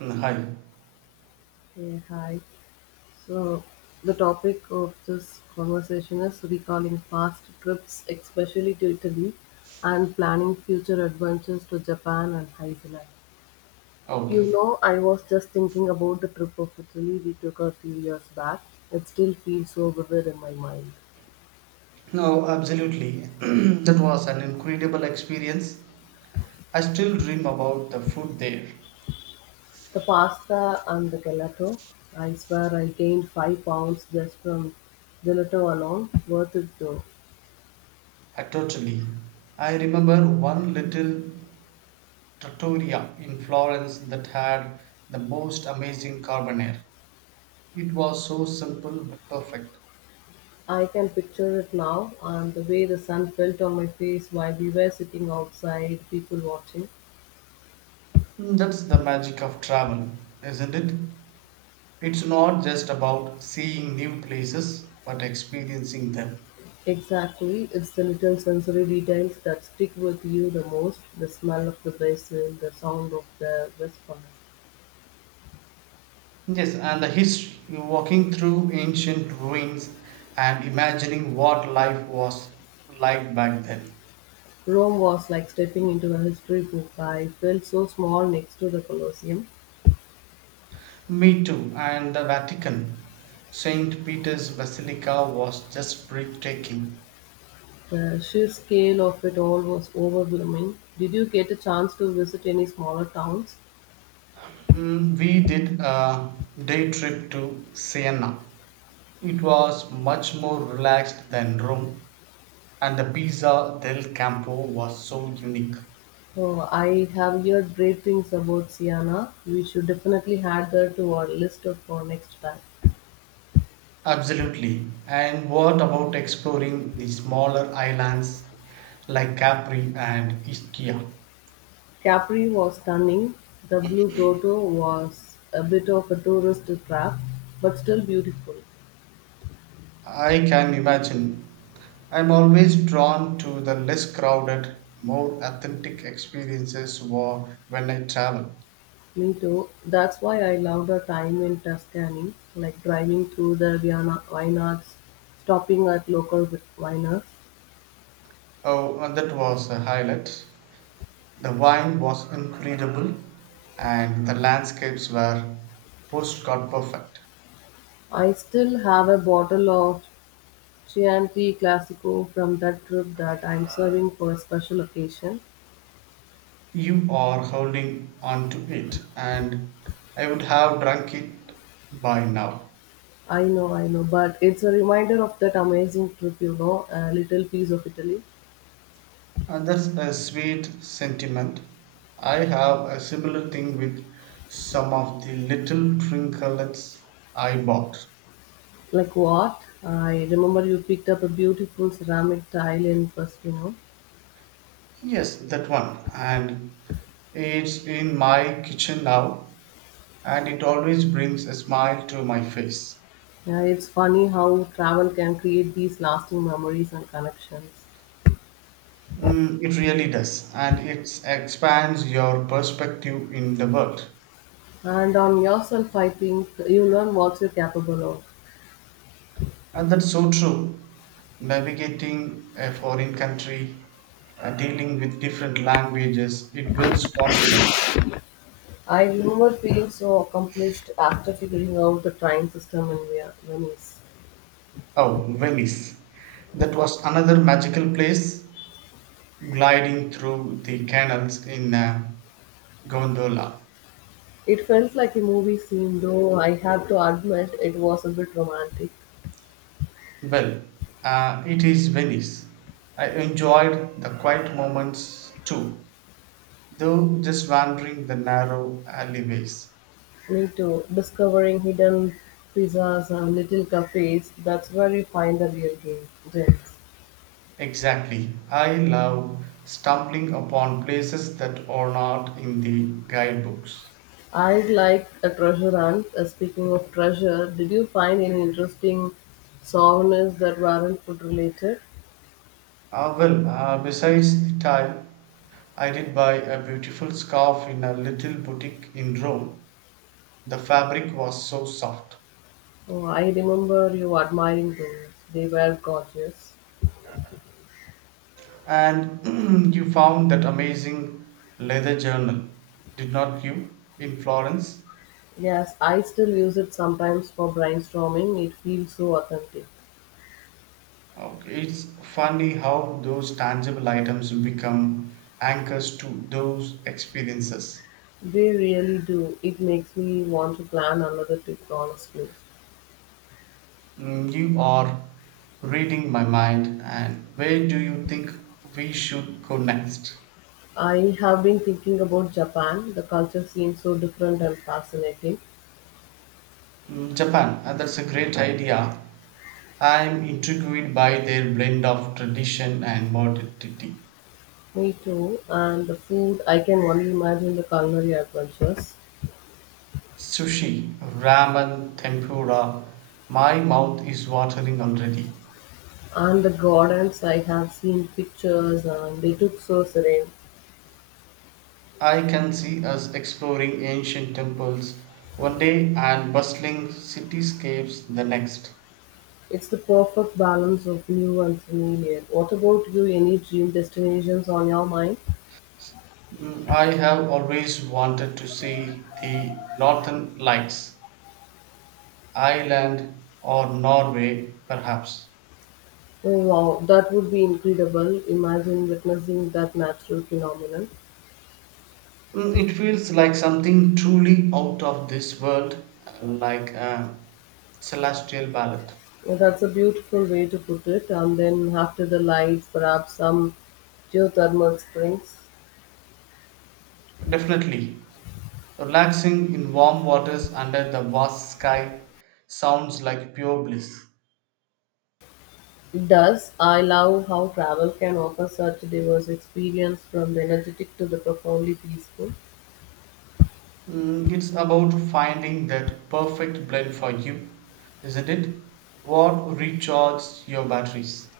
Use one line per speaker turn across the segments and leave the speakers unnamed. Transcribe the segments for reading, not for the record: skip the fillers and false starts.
Hi.
Yeah, hi. So, the topic of this conversation is recalling past trips, especially to Italy, and planning future adventures to Japan and Iceland. You
Okay.
know, I was just thinking about the trip of Italy we took a few years back. It still feels so vivid in my mind.
No, absolutely. That was an incredible experience. I still dream about the food there.
The pasta and the gelato. I swear I gained 5 pounds just from gelato alone. Worth it though.
I totally. I remember one little trattoria in Florence that had the most amazing carbonara. It was so simple but perfect.
I can picture it now, and the way the sun felt on my face while we were sitting outside, people watching.
That's the magic of travel, isn't it? It's not just about seeing new places, but experiencing them.
Exactly, it's the little sensory details that stick with you the most the smell of the basil, the sound of the whisper.
Yes, and the history, you're walking through ancient ruins and imagining what life was like back then.
Rome was like stepping into a history book. I felt so small next to the Colosseum.
Me too, and the Vatican. St. Peter's Basilica was just breathtaking.
The sheer scale of it all was overwhelming. Did you get a chance to visit any smaller towns?
We did a day trip to Siena. It was much more relaxed than Rome, and the Pizza del Campo was so unique.
Oh, I have heard great things about Siena. We should definitely add that to our list of for next time.
Absolutely. And what about exploring the smaller islands like Capri and Ischia?
Capri was stunning. The Blue Grotto was a bit of a tourist trap, but still beautiful.
I can imagine. I'm always drawn to the less crowded, more authentic experiences when I travel.
Me too. That's why I loved our time in Tuscany, like driving through the Vienna vineyards, stopping at local viners.
Oh, and that was a highlight. The wine was incredible, and the landscapes were postcard perfect.
I still have a bottle of Chianti Classico from that trip that I'm serving for a special occasion.
You are holding on to it, and I would have drunk it by now.
I know, but it's a reminder of that amazing trip, you know, a little piece of Italy.
And that's a sweet sentiment. I have a similar thing with some of the little trinkets I bought.
Like what? I remember you picked up a beautiful ceramic tile in Pestino.
Yes, that one. And it's in my kitchen now, and it always brings a smile to my face.
Yeah, it's funny how travel can create these lasting memories and connections.
It really does, and it expands your perspective in the world.
And on yourself, I think you learn what you're capable of.
And that's so true. Navigating a foreign country, dealing with different languages, it builds confidence.
I remember feeling so accomplished after figuring out the train system in Venice.
Oh, Venice. That was another magical place, gliding through the canals in a gondola.
It felt like a movie scene, though I have to admit it was a bit romantic.
Well, it is Venice. I enjoyed the quiet moments too, though just wandering the narrow alleyways.
Me too. Discovering hidden pizzas and little cafes, that's where you find the gems.
Exactly. I love stumbling upon places that are not in the guidebooks.
I like a treasure hunt. Speaking of treasure, did you find any interesting souvenirs that weren't food related?
Ah well, besides the tile, I did buy a beautiful scarf in a little boutique in Rome. The fabric was so soft.
Oh, I remember you admiring those. They were gorgeous.
And you found that amazing leather journal, did not you, in Florence?
Yes, I still use it sometimes for brainstorming. It feels so authentic.
Okay, it's funny how those tangible items become anchors to those experiences.
They really do. It makes me want to plan another trip, honestly.
You are reading my mind, and where do you think we should go next?
I have been thinking about Japan. The culture seems so different and fascinating.
Japan, that's a great idea. I'm intrigued by their blend of tradition and modernity.
Me too. And the food, I can only imagine the culinary adventures.
Sushi, ramen, tempura, my mouth is watering already.
And the gardens, I have seen pictures and they look so serene.
I can see us exploring ancient temples one day and bustling cityscapes the next.
It's the perfect balance of new and familiar. What about you? Any dream destinations on your mind?
I have always wanted to see the northern lights, Ireland or Norway, perhaps.
Oh wow, that would be incredible. Imagine witnessing that natural phenomenon.
It feels like something truly out of this world, like a celestial ballad.
Well, that's a beautiful way to put it. And then after the lights, perhaps some geothermal springs.
Definitely. Relaxing in warm waters under the vast sky sounds like pure bliss.
It does. I love how travel can offer such a diverse experience from the energetic to the profoundly peaceful.
It's about finding that perfect blend for you, isn't it? What recharges your batteries?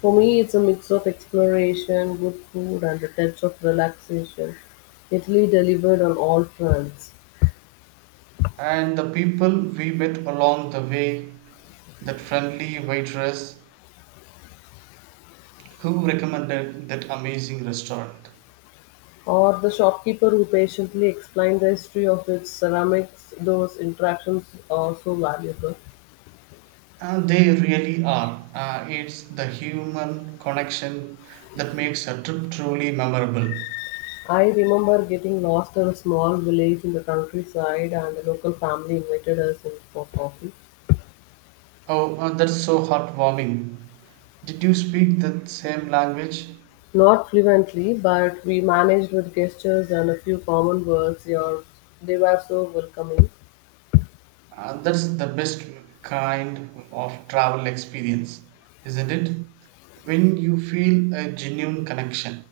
For me, it's a mix of exploration, good food, and a touch of relaxation. Italy delivered on all fronts.
And the people we met along the way, that friendly waitress who recommended that amazing restaurant.
Or the shopkeeper who patiently explained the history of its ceramics, those interactions are so valuable.
And they really are. It's the human connection that makes a trip truly memorable.
I remember getting lost in a small village in the countryside, and the local family invited us in for coffee.
Oh, that's so heartwarming. Did you speak the same language?
Not fluently, but we managed with gestures and a few common words. They were so welcoming.
That's the best kind of travel experience, isn't it? When you feel a genuine connection.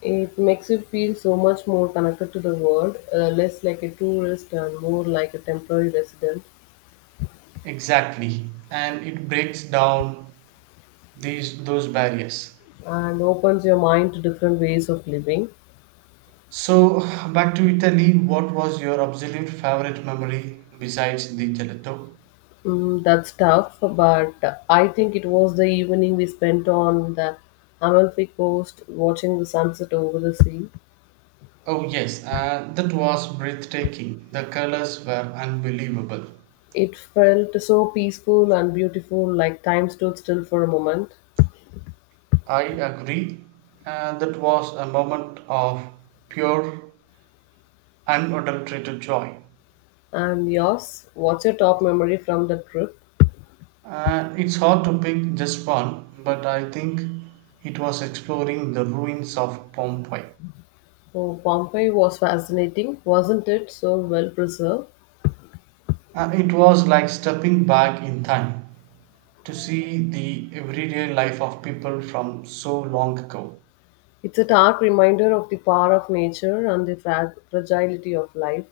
It makes you feel so much more connected to the world, less like a tourist and more like a temporary resident,
Exactly, and it breaks down these those barriers.
and opens your mind to different ways of living.
So back to Italy, what was your absolute favorite memory besides the gelato?
That's tough, but I think it was the evening we spent on the Amalfi Coast watching the sunset over the sea.
Oh yes, that was breathtaking. The colors were unbelievable.
It felt so peaceful and beautiful, like time stood still for a moment.
I agree. That was a moment of pure, unadulterated joy.
And yours, what's your top memory from the trip?
It's hard to pick just one, but I think it was exploring the ruins of Pompeii.
Oh, Pompeii was fascinating, wasn't it? So well preserved.
It was like stepping back in time to see the everyday life of people from so long ago.
It's a stark reminder of the power of nature and the fragility of life.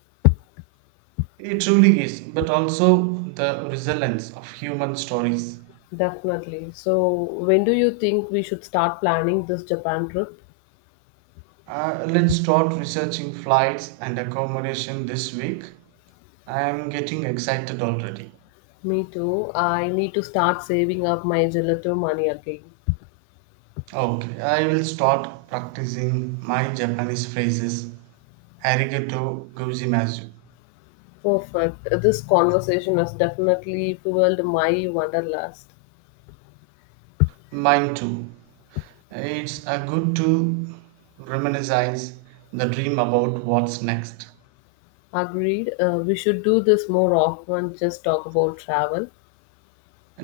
It truly is, but also the resilience of human stories.
Definitely. So, when do you think we should start planning this Japan trip?
Let's start researching flights and accommodation this week. I am getting excited already.
Me too. I need to start saving up my gelato money again.
Okay, I will start practicing my Japanese phrases. Arigato gozaimasu.
Perfect. This conversation has definitely fueled my wanderlust.
Mine too. It's a good to reminisce the dream about what's next.
Agreed. We should do this more often, just talk about travel.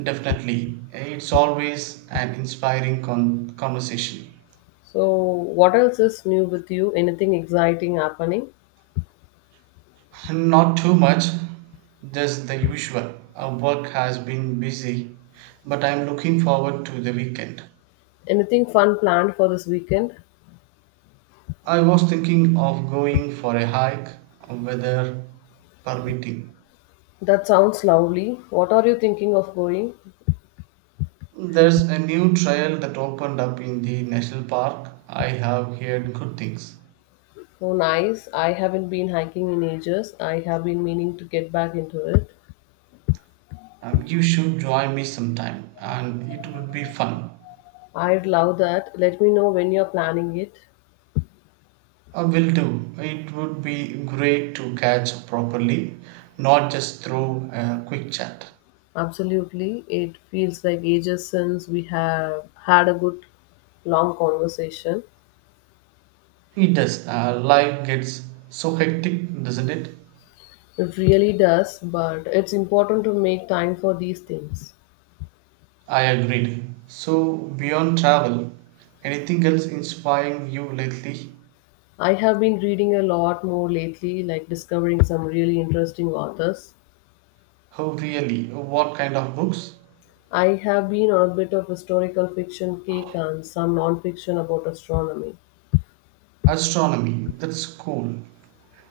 Definitely, it's always an inspiring conversation.
So, what else is new with you? Anything exciting happening?
Not too much, just the usual. Our work has been busy, but I'm looking forward to the weekend.
Anything fun planned for this weekend?
I was thinking of going for a hike, weather permitting.
That sounds lovely. What are you thinking of going?
There's a new trail that opened up in the national park. I have heard good things.
So nice. I haven't been hiking in ages. I have been meaning to get back into it.
You should join me sometime, and it would be fun.
I'd love that. Let me know when you're planning it.
I will do. It would be great to catch up properly, not just through a quick chat.
Absolutely. It feels like ages since we have had a good long conversation.
It does. Life gets so hectic, doesn't it?
It really does, but it's important to make time for these things.
I agreed. So, beyond travel, anything else inspiring you lately?
I have been reading a lot more lately, like discovering some really interesting authors.
Oh, really? What kind of books?
I have been on a bit of historical fiction kick and some non-fiction about astronomy.
Astronomy. That's cool.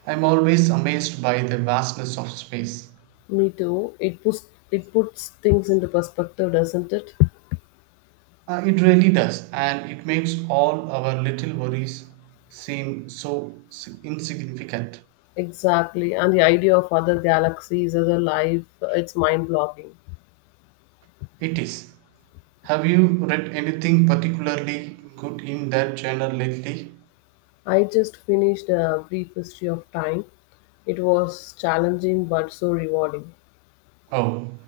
I'm always amazed by the vastness of space.
Me too. It puts things into perspective, doesn't it?
It really does, and it makes all our little worries seem so insignificant.
Exactly. And the idea of other galaxies other life, it's mind blocking.
It is. Have you read anything particularly good in that genre lately?
I just finished a brief history of time. It was challenging but so rewarding.
Oh,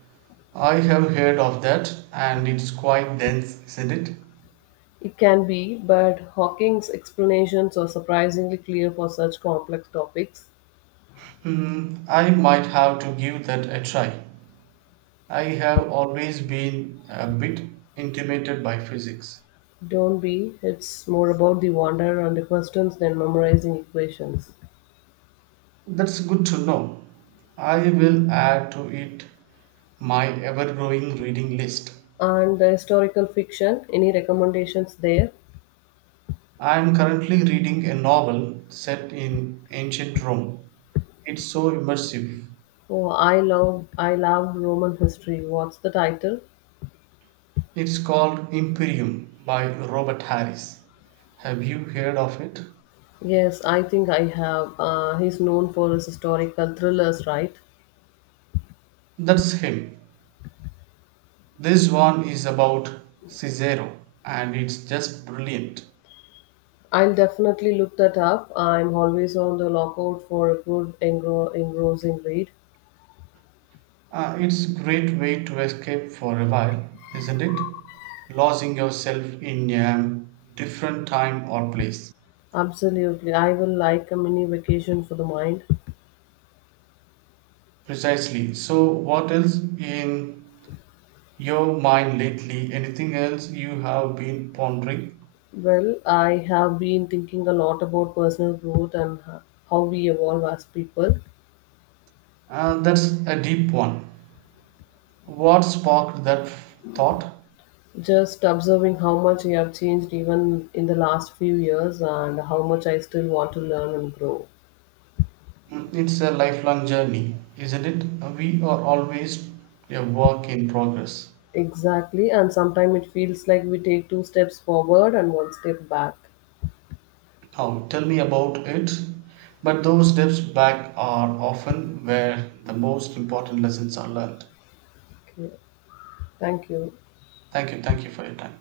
I have heard of that, and it's quite dense, isn't it?
It can be, but Hawking's explanations are surprisingly clear for such complex topics.
Hmm, I might have to give that a try. I have always been a bit intimidated by physics.
Don't be, it's more about the wonder and the questions than memorizing equations.
That's good to know. I will add to it my ever growing reading list.
And the historical fiction, any recommendations there?
I am currently reading a novel set in ancient Rome. It's so immersive.
Oh, I love Roman history. What's the title?
It's called Imperium by Robert Harris. Have you heard of it?
Yes, I think I have. He's known for his historical thrillers, right?
That's him. This one is about Cicero and it's just brilliant.
I'll definitely look that up. I'm always on the lookout for a good, engrossing read.
It's great way to escape for a while, isn't it? Losing yourself in a different time or place.
Absolutely. I will like a mini vacation for the mind.
Precisely. So, what else in your mind lately? Anything else you have been pondering?
Well, I have been thinking a lot about personal growth and how we evolve as people.
That's a deep one. What sparked that thought?
Just observing how much we have changed even in the last few years and how much I still want to learn and grow.
It's a lifelong journey, isn't it? We are always a work in progress.
Exactly, and sometimes it feels like we take two steps forward and one step back.
Now tell me about it. But those steps back are often where the most important lessons are learned.
Okay. Thank you.
Thank you for your time.